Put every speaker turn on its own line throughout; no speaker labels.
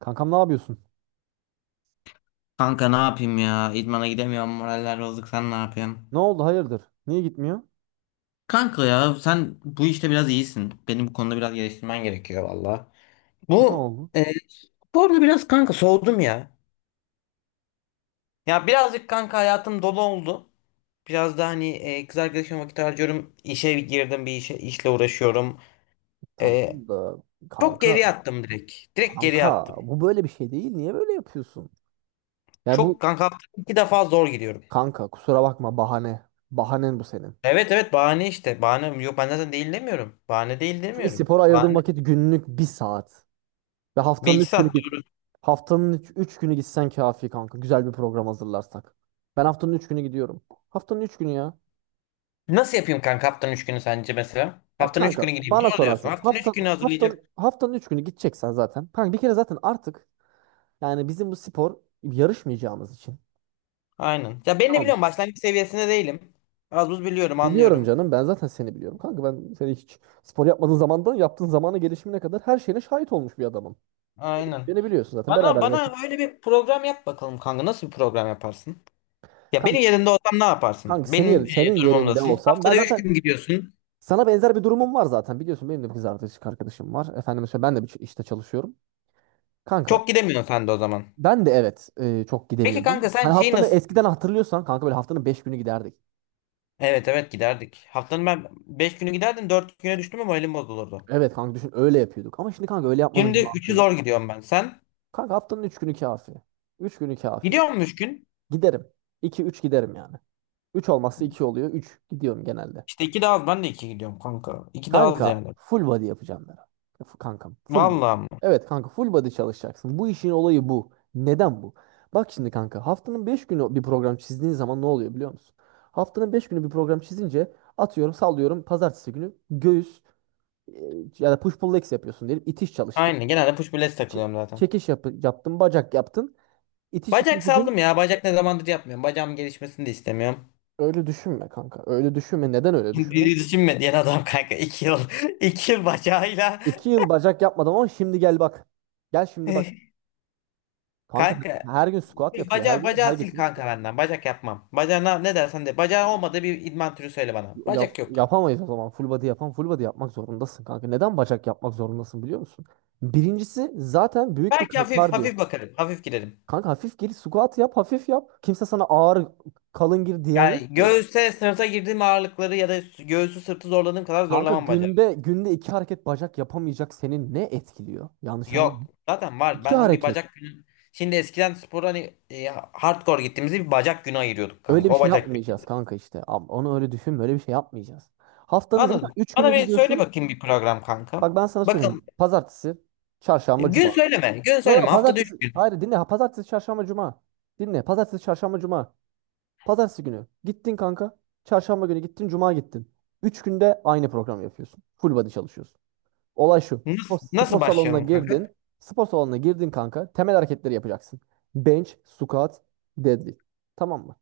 Kankam ne yapıyorsun?
Kanka ne yapayım ya? İdmana gidemiyorum. Moraller bozuk. Sen ne yapıyorsun?
Ne oldu hayırdır? Niye gitmiyor?
Kanka ya sen bu işte biraz iyisin. Benim bu konuda biraz geliştirmen gerekiyor valla.
Ne
Bu
oldu?
e, sporda biraz kanka soğudum ya. Ya birazcık kanka hayatım dolu oldu. Biraz da hani kız arkadaşıma vakit harcıyorum. İşe girdim bir işe, işle uğraşıyorum. E,
Tamam da
Çok geri
kanka,
attım direkt. Direkt geri
kanka
attım.
bu böyle bir şey değil. Niye böyle yapıyorsun? Ya bu
Çok kanka haftada iki defa zor gidiyorum.
kanka kusura bakma bahane. Bahanen bu senin.
Evet, evet, bahane işte. Bahane yok, ben zaten değil demiyorum. Bahane değil
Çünkü
demiyorum.
spora ayırdığın
Bahane.
vakit günlük 1 saat. Ve
Bir
haftanın
iki
3 günü
saat.
git. Haftanın üç günü gitsen kafi kanka. Güzel bir program hazırlarsak. Ben haftanın 3 günü gidiyorum. Haftanın üç günü ya.
Nasıl yapayım kanka, haftanın 3 günü sence mesela?
Ya
Haftanın 3
kanka
günü gideyim.
bana
Ne diyorsun?
sorarsan
Haftanın 3
hafta
günü
haftanın
hazırlayacak.
haftanın üç günü gideceksen zaten. Kanka bir kere zaten artık, yani bizim bu spor yarışmayacağımız için.
Aynen. Ya ben de
Tamam.
biliyorum, başlangıç seviyesinde değilim. Az buz biliyorum,
Biliyorum
anlıyorum.
canım, ben zaten seni biliyorum. Kanka ben seni hiç spor yapmadığın zamandan yaptığın zamana gelişimine kadar her şeyine şahit olmuş bir adamım.
Aynen.
Beni biliyorsun zaten,
Bana
beraber
bana
yaşadık.
öyle bir program yap bakalım kanka. Nasıl bir program yaparsın? Ya benim
Kanka,
yerinde olsam ne yaparsın?
kanka,
Benim
senin yerinde
durumumdasın.
olsam ben
Haftada 3
zaten
gün gidiyorsun.
sana benzer bir durumum var zaten. Biliyorsun, benim de bir kız arkadaşım var. Efendime söyleyeyim, ben de bir işte çalışıyorum. Kanka
Çok gidemiyorsun sen de o zaman.
ben de evet, çok
Peki
gidemiyordum.
kanka, sen
Hani
şeyi
haftanı
nasıl?
eskiden hatırlıyorsan kanka böyle haftanın 5 günü giderdik.
Evet, evet, giderdik. Haftanın ben 5 günü giderdim, 4 güne düştüm ama elim bozulurdu.
Evet kanka, düşün, öyle yapıyorduk. Ama şimdi kanka öyle yapmanın
Şimdi
bir mantığı
üçü zor
yok.
gidiyorum ben. Sen?
Kanka haftanın 3 günü kafi. 3 günü kafi.
Gidiyor musun 3 gün?
Giderim. 2 3 giderim yani. Üç olmazsa 2 oluyor. 3 gidiyorum genelde.
İşte iki de az. Ben de iki gidiyorum kanka. İki de az
Kanka
yani.
full body yapacağım ben. Kankam, full body.
Vallahi ama.
Evet kanka, full body çalışacaksın. Bu işin olayı bu. Neden bu? Bak şimdi kanka, haftanın 5 günü bir program çizdiğin zaman ne oluyor biliyor musun? Haftanın 5 günü bir program çizince atıyorum sallıyorum pazartesi günü göğüs, e, ya da push pull legs yapıyorsun diyelim. İtiş çalıştın.
Aynen. Genelde push pull legs
Ç-
takılıyorum zaten.
Çekiş yaptın. Bacak yaptın. İtiş
Bacak
ikinci
saldım
gün.
ya. Bacak ne zamandır yapmıyorum. Bacağım gelişmesini de istemiyorum.
Öyle düşünme kanka. Öyle düşünme. Neden öyle
Diri
düşünme?
düşünme düşünmediğin adam kanka. İki yıl. iki yıl bacağıyla.
2 yıl bacak yapmadım ama şimdi gel bak. Gel şimdi bak. Kanka
Kanka.
her gün squat yapıyor. Her
Bacağı,
gün her
bacağı sil
gittiğimiz
kanka
squat.
benden. Bacak yapmam. Bacağına ne dersen de. Bacağı olmadığı bir idman türü söyle bana.
yap,
Bacak yok kanka.
yapamayız o zaman. Full body yapmak zorundasın kanka. Neden bacak yapmak zorundasın biliyor musun? Birincisi zaten büyük bir
Belki hafif
kalk diyor.
hafif bakarım. Hafif girerim.
Kanka hafif gir, squat yap, hafif yap. Kimse sana ağır kalın gir diyen
Yani
yok ki.
göğüse sırta girdiğim ağırlıkları ya da göğsü sırtı zorladığım kadar
Kanka
zorlamam bacağı.
günde iki hareket bacak yapamayacak senin ne etkiliyor? Yanlış anlama.
Yok. Zaten var.
İki
Ben bir
hareket.
bacak günü. Şimdi eskiden spor hani hardcore gittiğimizde bir bacak günü ayırıyorduk
Öyle
kanka.
bir
O
şey
bacak günü.
yapmayacağız kanka işte. Onu öyle düşün. Böyle bir şey yapmayacağız. Haftanın zaten
Anladım.
3 güne
Bana bir söyle
gidiyorsun.
bakayım bir program kanka.
Bak ben sana
Bakın
söyleyeyim. Pazartesi, çarşamba,
gün
cuma.
söyleme. Gün
Yok
söyleme.
yok,
Haftada üç
pazartesi.
gün.
Hayır, dinle. Ha, pazartesi, çarşamba, cuma. Dinle. Pazartesi, çarşamba, cuma. Pazartesi günü gittin kanka. Çarşamba günü gittin, cuma gittin. 3 günde aynı programı yapıyorsun. Full body çalışıyorsun. Olay şu. Spor,
Nasıl,
spor
nasıl
salonuna
başlayalım kanka?
girdin. Spor salonuna girdin kanka. Temel hareketleri yapacaksın. Bench, squat, deadlift. Tamam mı?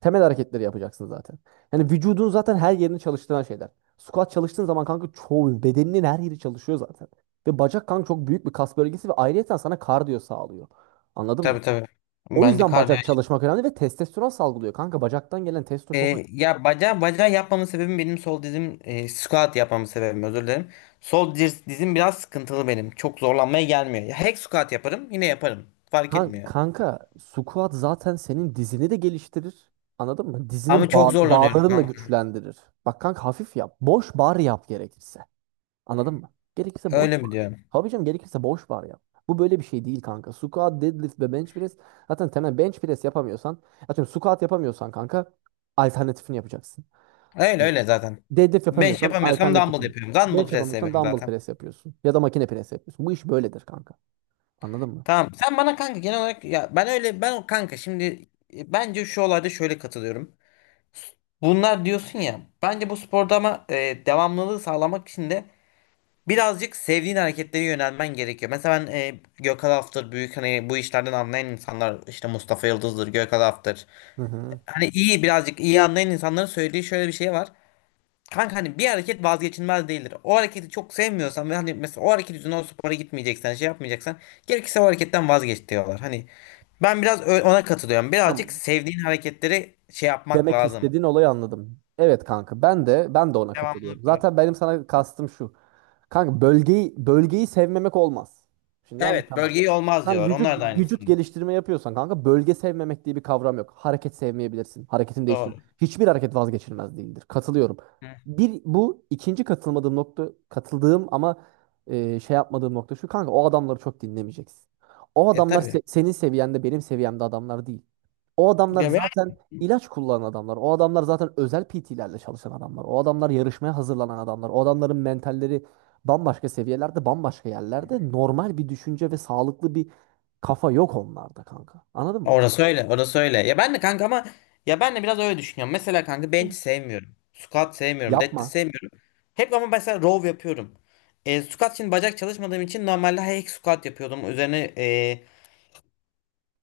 Temel hareketleri yapacaksın zaten. Yani vücudun zaten her yerini çalıştıran şeyler. Squat çalıştığın zaman kanka çoğu bedeninin her yeri çalışıyor zaten. Ve bacak kanka çok büyük bir kas bölgesi ve ayrıyeten sana kardiyo sağlıyor. Anladın mı?
Tabii, tabii.
O
Bence
yüzden
kardiyo.
bacak çalışmak önemli ve testosteron salgılıyor. Kanka bacaktan gelen testo çok...
Ya bacağı yapmamın sebebim benim sol dizim, squat yapmamın sebebim, özür dilerim. Dizim biraz sıkıntılı benim. Çok zorlanmaya gelmiyor. Ya, hack squat yaparım, yine yaparım. Fark etmiyor.
Kanka squat zaten senin dizini de geliştirir. Anladın mı?
Ama
Dizinin
çok zorlanıyorum
bağlarını da
kanka.
güçlendirir. Bak kanka, hafif yap. Boş bar yap gerekirse. Anladın mı? Gerekirse boş
Öyle mi
var.
diyorum?
Tabii gerekirse boş var ya. Bu böyle bir şey değil kanka. Squat, deadlift ve bench press. Zaten temel bench press yapamıyorsan, atıyorum squat yapamıyorsan kanka alternatifini yapacaksın.
Öyle öyle zaten.
Deadlift
Bench
yapamıyorsan
yapamıyorsam dumbbell
alternatifini.
yapıyorum. Dumbbell
Bench
press
yapamıyorsan
yapıyorum
dumbbell
zaten.
press yapıyorsun. Ya da makine press yapıyorsun. Bu iş böyledir kanka. Anladın mı?
Tamam. Sen bana kanka genel olarak ya ben öyle ben o kanka şimdi bence şu olayda şöyle katılıyorum. Bunlar diyorsun ya, bence bu sporda ama devamlılığı sağlamak için de birazcık sevdiğin hareketlere yönelmen gerekiyor. Mesela ben Gökhan Aftır büyük, hani bu işlerden anlayan insanlar işte Mustafa Yıldız'dır, Gökhan Aftır.
Hı hı.
Hani iyi birazcık iyi anlayan insanların söylediği şöyle bir şey var. Kanka hani bir hareket vazgeçilmez değildir. O hareketi çok sevmiyorsan ve hani mesela o hareket yüzünden o spora gitmeyeceksen, şey yapmayacaksan, gerekirse o hareketten vazgeç diyorlar. Hani ben biraz ona katılıyorum. Birazcık
Tamam.
sevdiğin hareketleri şey yapmak
Demek
lazım.
istediğin olayı anladım. Evet kanka, ben de ona katılıyorum.
Devamlılık var.
Zaten benim sana kastım şu. Kanka bölgeyi sevmemek olmaz. Şimdi yanlış
Evet,
anlama.
bölgeyi olmaz
Sen
diyorlar.
vücut
Onlar da
vücut
aynısını.
geliştirme yapıyorsan kanka, bölge sevmemek diye bir kavram yok. Hareket sevmeyebilirsin. Hareketini değiştir.
Doğru.
Hiçbir hareket vazgeçilmez değildir. Katılıyorum.
Hı.
Bir, bu ikinci katılmadığım nokta, katıldığım ama şey yapmadığım nokta şu kanka: o adamları çok dinlemeyeceksin. O
E
adamlar
tabii.
senin seviyende benim seviyemde adamlar değil. O adamlar
Ya ben,
zaten ilaç kullanan adamlar. O adamlar zaten özel PT'lerle çalışan adamlar. O adamlar yarışmaya hazırlanan adamlar. O adamların mentalleri bambaşka seviyelerde, bambaşka yerlerde. Normal bir düşünce ve sağlıklı bir kafa yok onlarda kanka. Anladın mı?
orası öyle, orası öyle. Ya ben de kanka ama ya ben de biraz öyle düşünüyorum. Mesela kanka bench
Hı.
sevmiyorum. Squat sevmiyorum, deadlift
Yapma.
sevmiyorum. Hep ama mesela row yapıyorum. Squat için bacak çalışmadığım için normalde hack squat yapıyordum. Üzerine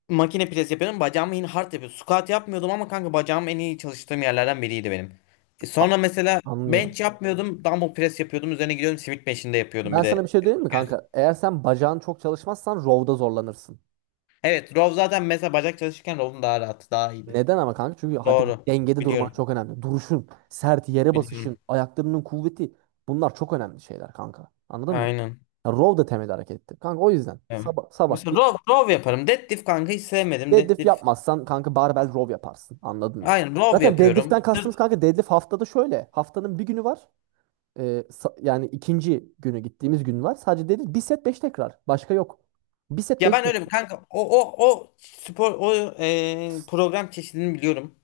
makine pres yapıyordum. Bacağımı yine hard yapıyordum. Squat yapmıyordum ama kanka bacağım en iyi çalıştığım yerlerden biriydi benim.
A-
Sonra mesela
Anlıyorum.
bench yapmıyordum. Dumbbell press yapıyordum. Üzerine gidiyordum, Smith machine'de yapıyordum
Ben
bir
sana bir
de.
şey diyeyim mi kanka? Eğer sen bacağın çok çalışmazsan rowda zorlanırsın.
Evet row zaten, mesela bacak çalışırken row'un daha rahat. Daha iyiydi.
Neden ama kanka? Çünkü hadi,
Doğru.
dengede durman
Biliyorum.
çok önemli. Duruşun, sert yere basışın,
Biliyorum.
ayaklarının kuvveti, bunlar çok önemli şeyler kanka. Anladın mı?
Aynen.
Ya row da temel harekettir. Kanka o yüzden
Evet.
sabah sabah
Mesela row yaparım. Deadlift kanka hiç sevmedim.
deadlift
Deadlift.
yapmazsan kanka barbell row yaparsın. Anladın mı?
Aynen row
Zaten
yapıyorum.
deadlift'ten
Sırt.
kastımız kanka, deadlift haftada şöyle. Haftanın 1 günü var. Yani ikinci günü gittiğimiz gün var. Sadece deadlift 1 set 5 tekrar. Başka yok. Bir set
Ya
beş
ben öyle bir
tekrar.
kanka o spor o, program çeşidini biliyorum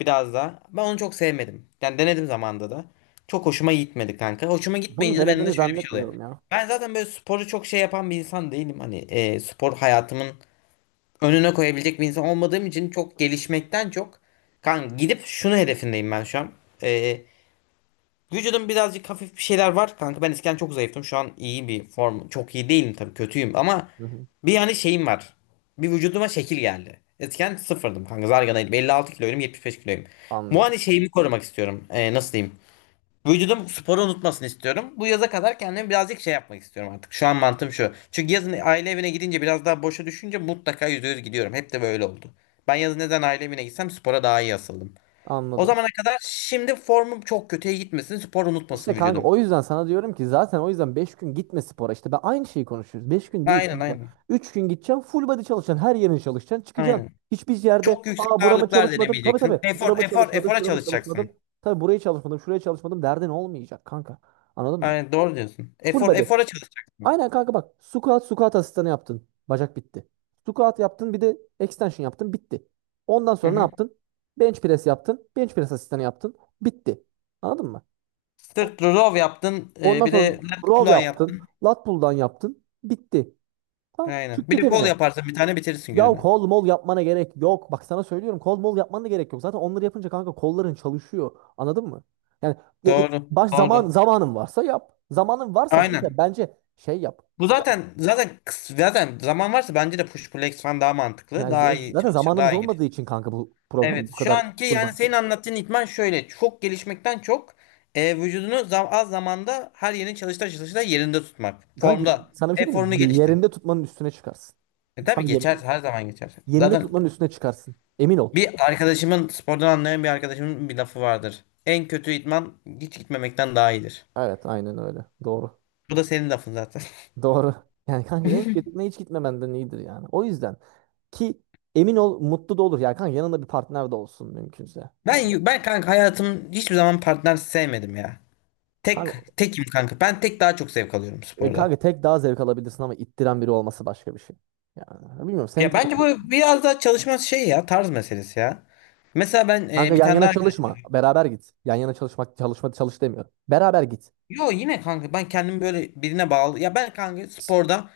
biraz da. Ben onu çok sevmedim. Yani denedim zamanda da. Çok hoşuma gitmedi kanka. Hoşuma
Bunu
gitmeyince de bende de
denediğini
şöyle bir şey oluyor.
zannetmiyorum ya.
Ben zaten böyle sporu çok şey yapan bir insan değilim. Hani spor hayatımın önüne koyabilecek bir insan olmadığım için, çok gelişmekten çok kanka gidip şunu hedefindeyim ben şu an. E, Vücudum birazcık hafif bir şeyler var kanka. Ben eskiden çok zayıftım. Şu an iyi bir form. Çok iyi değilim tabii, kötüyüm ama
Hı hı.
bir yani şeyim var. Bir vücuduma şekil geldi. Eskiden sıfırdım kanka, zarganaydım. 56 kiloyum, 75 kiloyum. Bu
Anlıyorum.
hani şeyimi korumak istiyorum. Nasıl diyeyim? Vücudum sporu unutmasını istiyorum. Bu yaza kadar kendimi birazcık şey yapmak istiyorum artık. Şu an mantığım şu. Çünkü yazın aile evine gidince biraz daha boşa düşünce mutlaka %100 gidiyorum. Hep de böyle oldu. Ben yazın neden aile evine gitsem spora daha iyi asıldım. O
Anladım.
zamana kadar şimdi formum çok kötüye gitmesin. Spor
İşte
unutmasın
kanka
vücudum.
o yüzden sana diyorum ki, zaten o yüzden 5 gün gitme spora. İşte ben aynı şeyi konuşuyoruz. 5 gün değil
Aynen,
kanka.
aynen.
3 gün gideceksin, full body çalışacaksın. Her yerin çalışacaksın. Çıkacaksın.
Aynen.
Hiçbir yerde
Çok yüksek
"aa, burama
ağırlıklar
çalışmadım. Tabii tabii
denemeyeceksin.
burama çalışmadım.
Efora
Şurama
çalışacaksın.
çalışmadım. Tabii burayı çalışmadım. Şuraya çalışmadım" derdin olmayacak kanka. Anladın mı?
Aynen doğru diyorsun.
Full body.
Efora çalışacaksın.
Aynen kanka, bak. Squat, squat asistanı yaptın. Bacak bitti. Squat yaptın, bir de extension yaptın. Bitti. Ondan
Hı
sonra ne
hı.
yaptın? Bench press yaptın. Bench press asistanı yaptın. Bitti. Anladın mı?
Sırt row yaptın.
Ondan
Bir
sonra
de lat
row
pull
yaptın.
yaptın.
Lat pull'dan yaptın. Bitti. Tamam.
Aynen.
Çık
Bir
git
de kol
evine.
yaparsın, bir tane bitirirsin
Ya
gününü.
kol mol yapmana gerek yok. Bak sana söylüyorum, kol mol yapmana da gerek yok. Zaten onları yapınca kanka kolların çalışıyor. Anladın mı? Yani ya- ya-
Doğru.
baş zaman
Doğru.
zamanın varsa yap. Zamanın varsa
Aynen.
zaten bence şey yap.
Bu
Yani,
zaten zaman varsa bence de push pull legs falan daha mantıklı.
yani,
Daha iyi
zaten
çalışır.
zamanımız
Daha iyi.
olmadığı için kanka bu program bu
Evet, şu
kadar
anki
full
yani
bench
senin
olur.
anlattığın idman şöyle, çok gelişmekten çok vücudunu az zamanda her yerini çalışta yerinde tutmak.
Kanka
Formda.
sana bir şey
Hep
diyeyim mi?
formunu geliştir.
Yerinde tutmanın üstüne çıkarsın.
E, tabii
Sana yemin
geçer,
ederim.
her zaman geçer.
Yerinde
Zaten
tutmanın üstüne çıkarsın. Emin ol.
bir arkadaşımın bir lafı vardır. En kötü idman hiç gitmemekten daha iyidir.
Evet, aynen öyle. Doğru.
Bu da senin lafın zaten.
Doğru. Yani kanka, en kötü hiç gitmemenden iyidir yani. O yüzden ki emin ol, mutlu da olur. Yani kanka, yanında bir partner de olsun mümkünse. Yani
Ben kanka hayatım hiçbir zaman partner sevmedim ya. Tek
kanka,
tekim kanka. Ben tek daha çok zevk alıyorum
e,
sporda.
kanka tek daha zevk alabilirsin ama ittiren biri olması başka bir şey. Yani bilmiyorum, sen
Ya
tabii.
bence bu biraz daha çalışma şey ya, tarz meselesi ya. Mesela ben,
Kanka
bir
yan
tane daha
yana
arkadaşım.
çalışma. Beraber git. Yan yana çalışmak çalışma çalış demiyor. Beraber git.
Yo, yine kanka ben kendimi böyle birine bağlı. Ya ben kanka sporda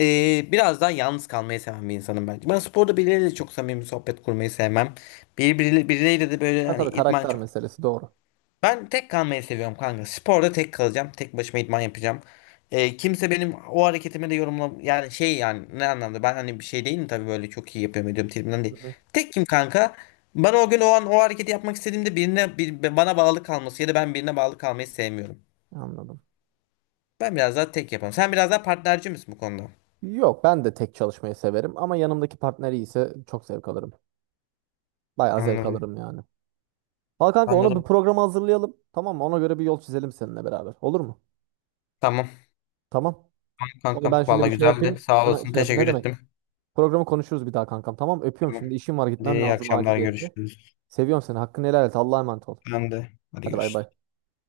biraz daha yalnız kalmayı seven bir insanım bence. Ben sporda birileriyle de çok samimi sohbet kurmayı sevmem. Birileriyle de böyle
Ha
hani
tabii,
idman
karakter
çok.
meselesi, doğru.
Ben tek kalmayı seviyorum kanka. Sporda tek kalacağım. Tek başıma idman yapacağım. Kimse benim o hareketimi de yorumla, yani şey, yani ne anlamda, ben hani bir şey değilim tabii, böyle çok iyi yapıyorum ediyorum tribimden
Hı
değil.
hı.
Tekim kanka. Bana o gün o an o hareketi yapmak istediğimde bana bağlı kalması ya da ben birine bağlı kalmayı sevmiyorum.
Anladım.
Ben biraz daha tek yaparım. Sen biraz daha partnerci misin bu konuda?
Yok, ben de tek çalışmayı severim ama yanımdaki partner iyiyse çok zevk alırım. Bayağı zevk
Anladım.
alırım yani. Al kanka, ona bir
Anladım.
program hazırlayalım. Tamam mı? Ona göre bir yol çizelim seninle beraber. Olur mu?
Tamam.
Tamam.
Tamam
Onu
kankam.
ben şimdi
Valla
bir şey
güzeldi.
yapayım.
Sağ
Sana
olasın.
şey yapayım. Ne
Teşekkür
demek?
ettim.
Programı konuşuruz bir daha kankam. Tamam. Öpüyorum
Tamam.
şimdi. İşim var,
Hadi
gitmem
iyi
lazım
akşamlar,
aciliyetle.
görüşürüz.
Seviyorum seni. Hakkını helal et. Allah'a emanet ol.
Ben de. Hadi
Hadi bay
görüşürüz.
bay.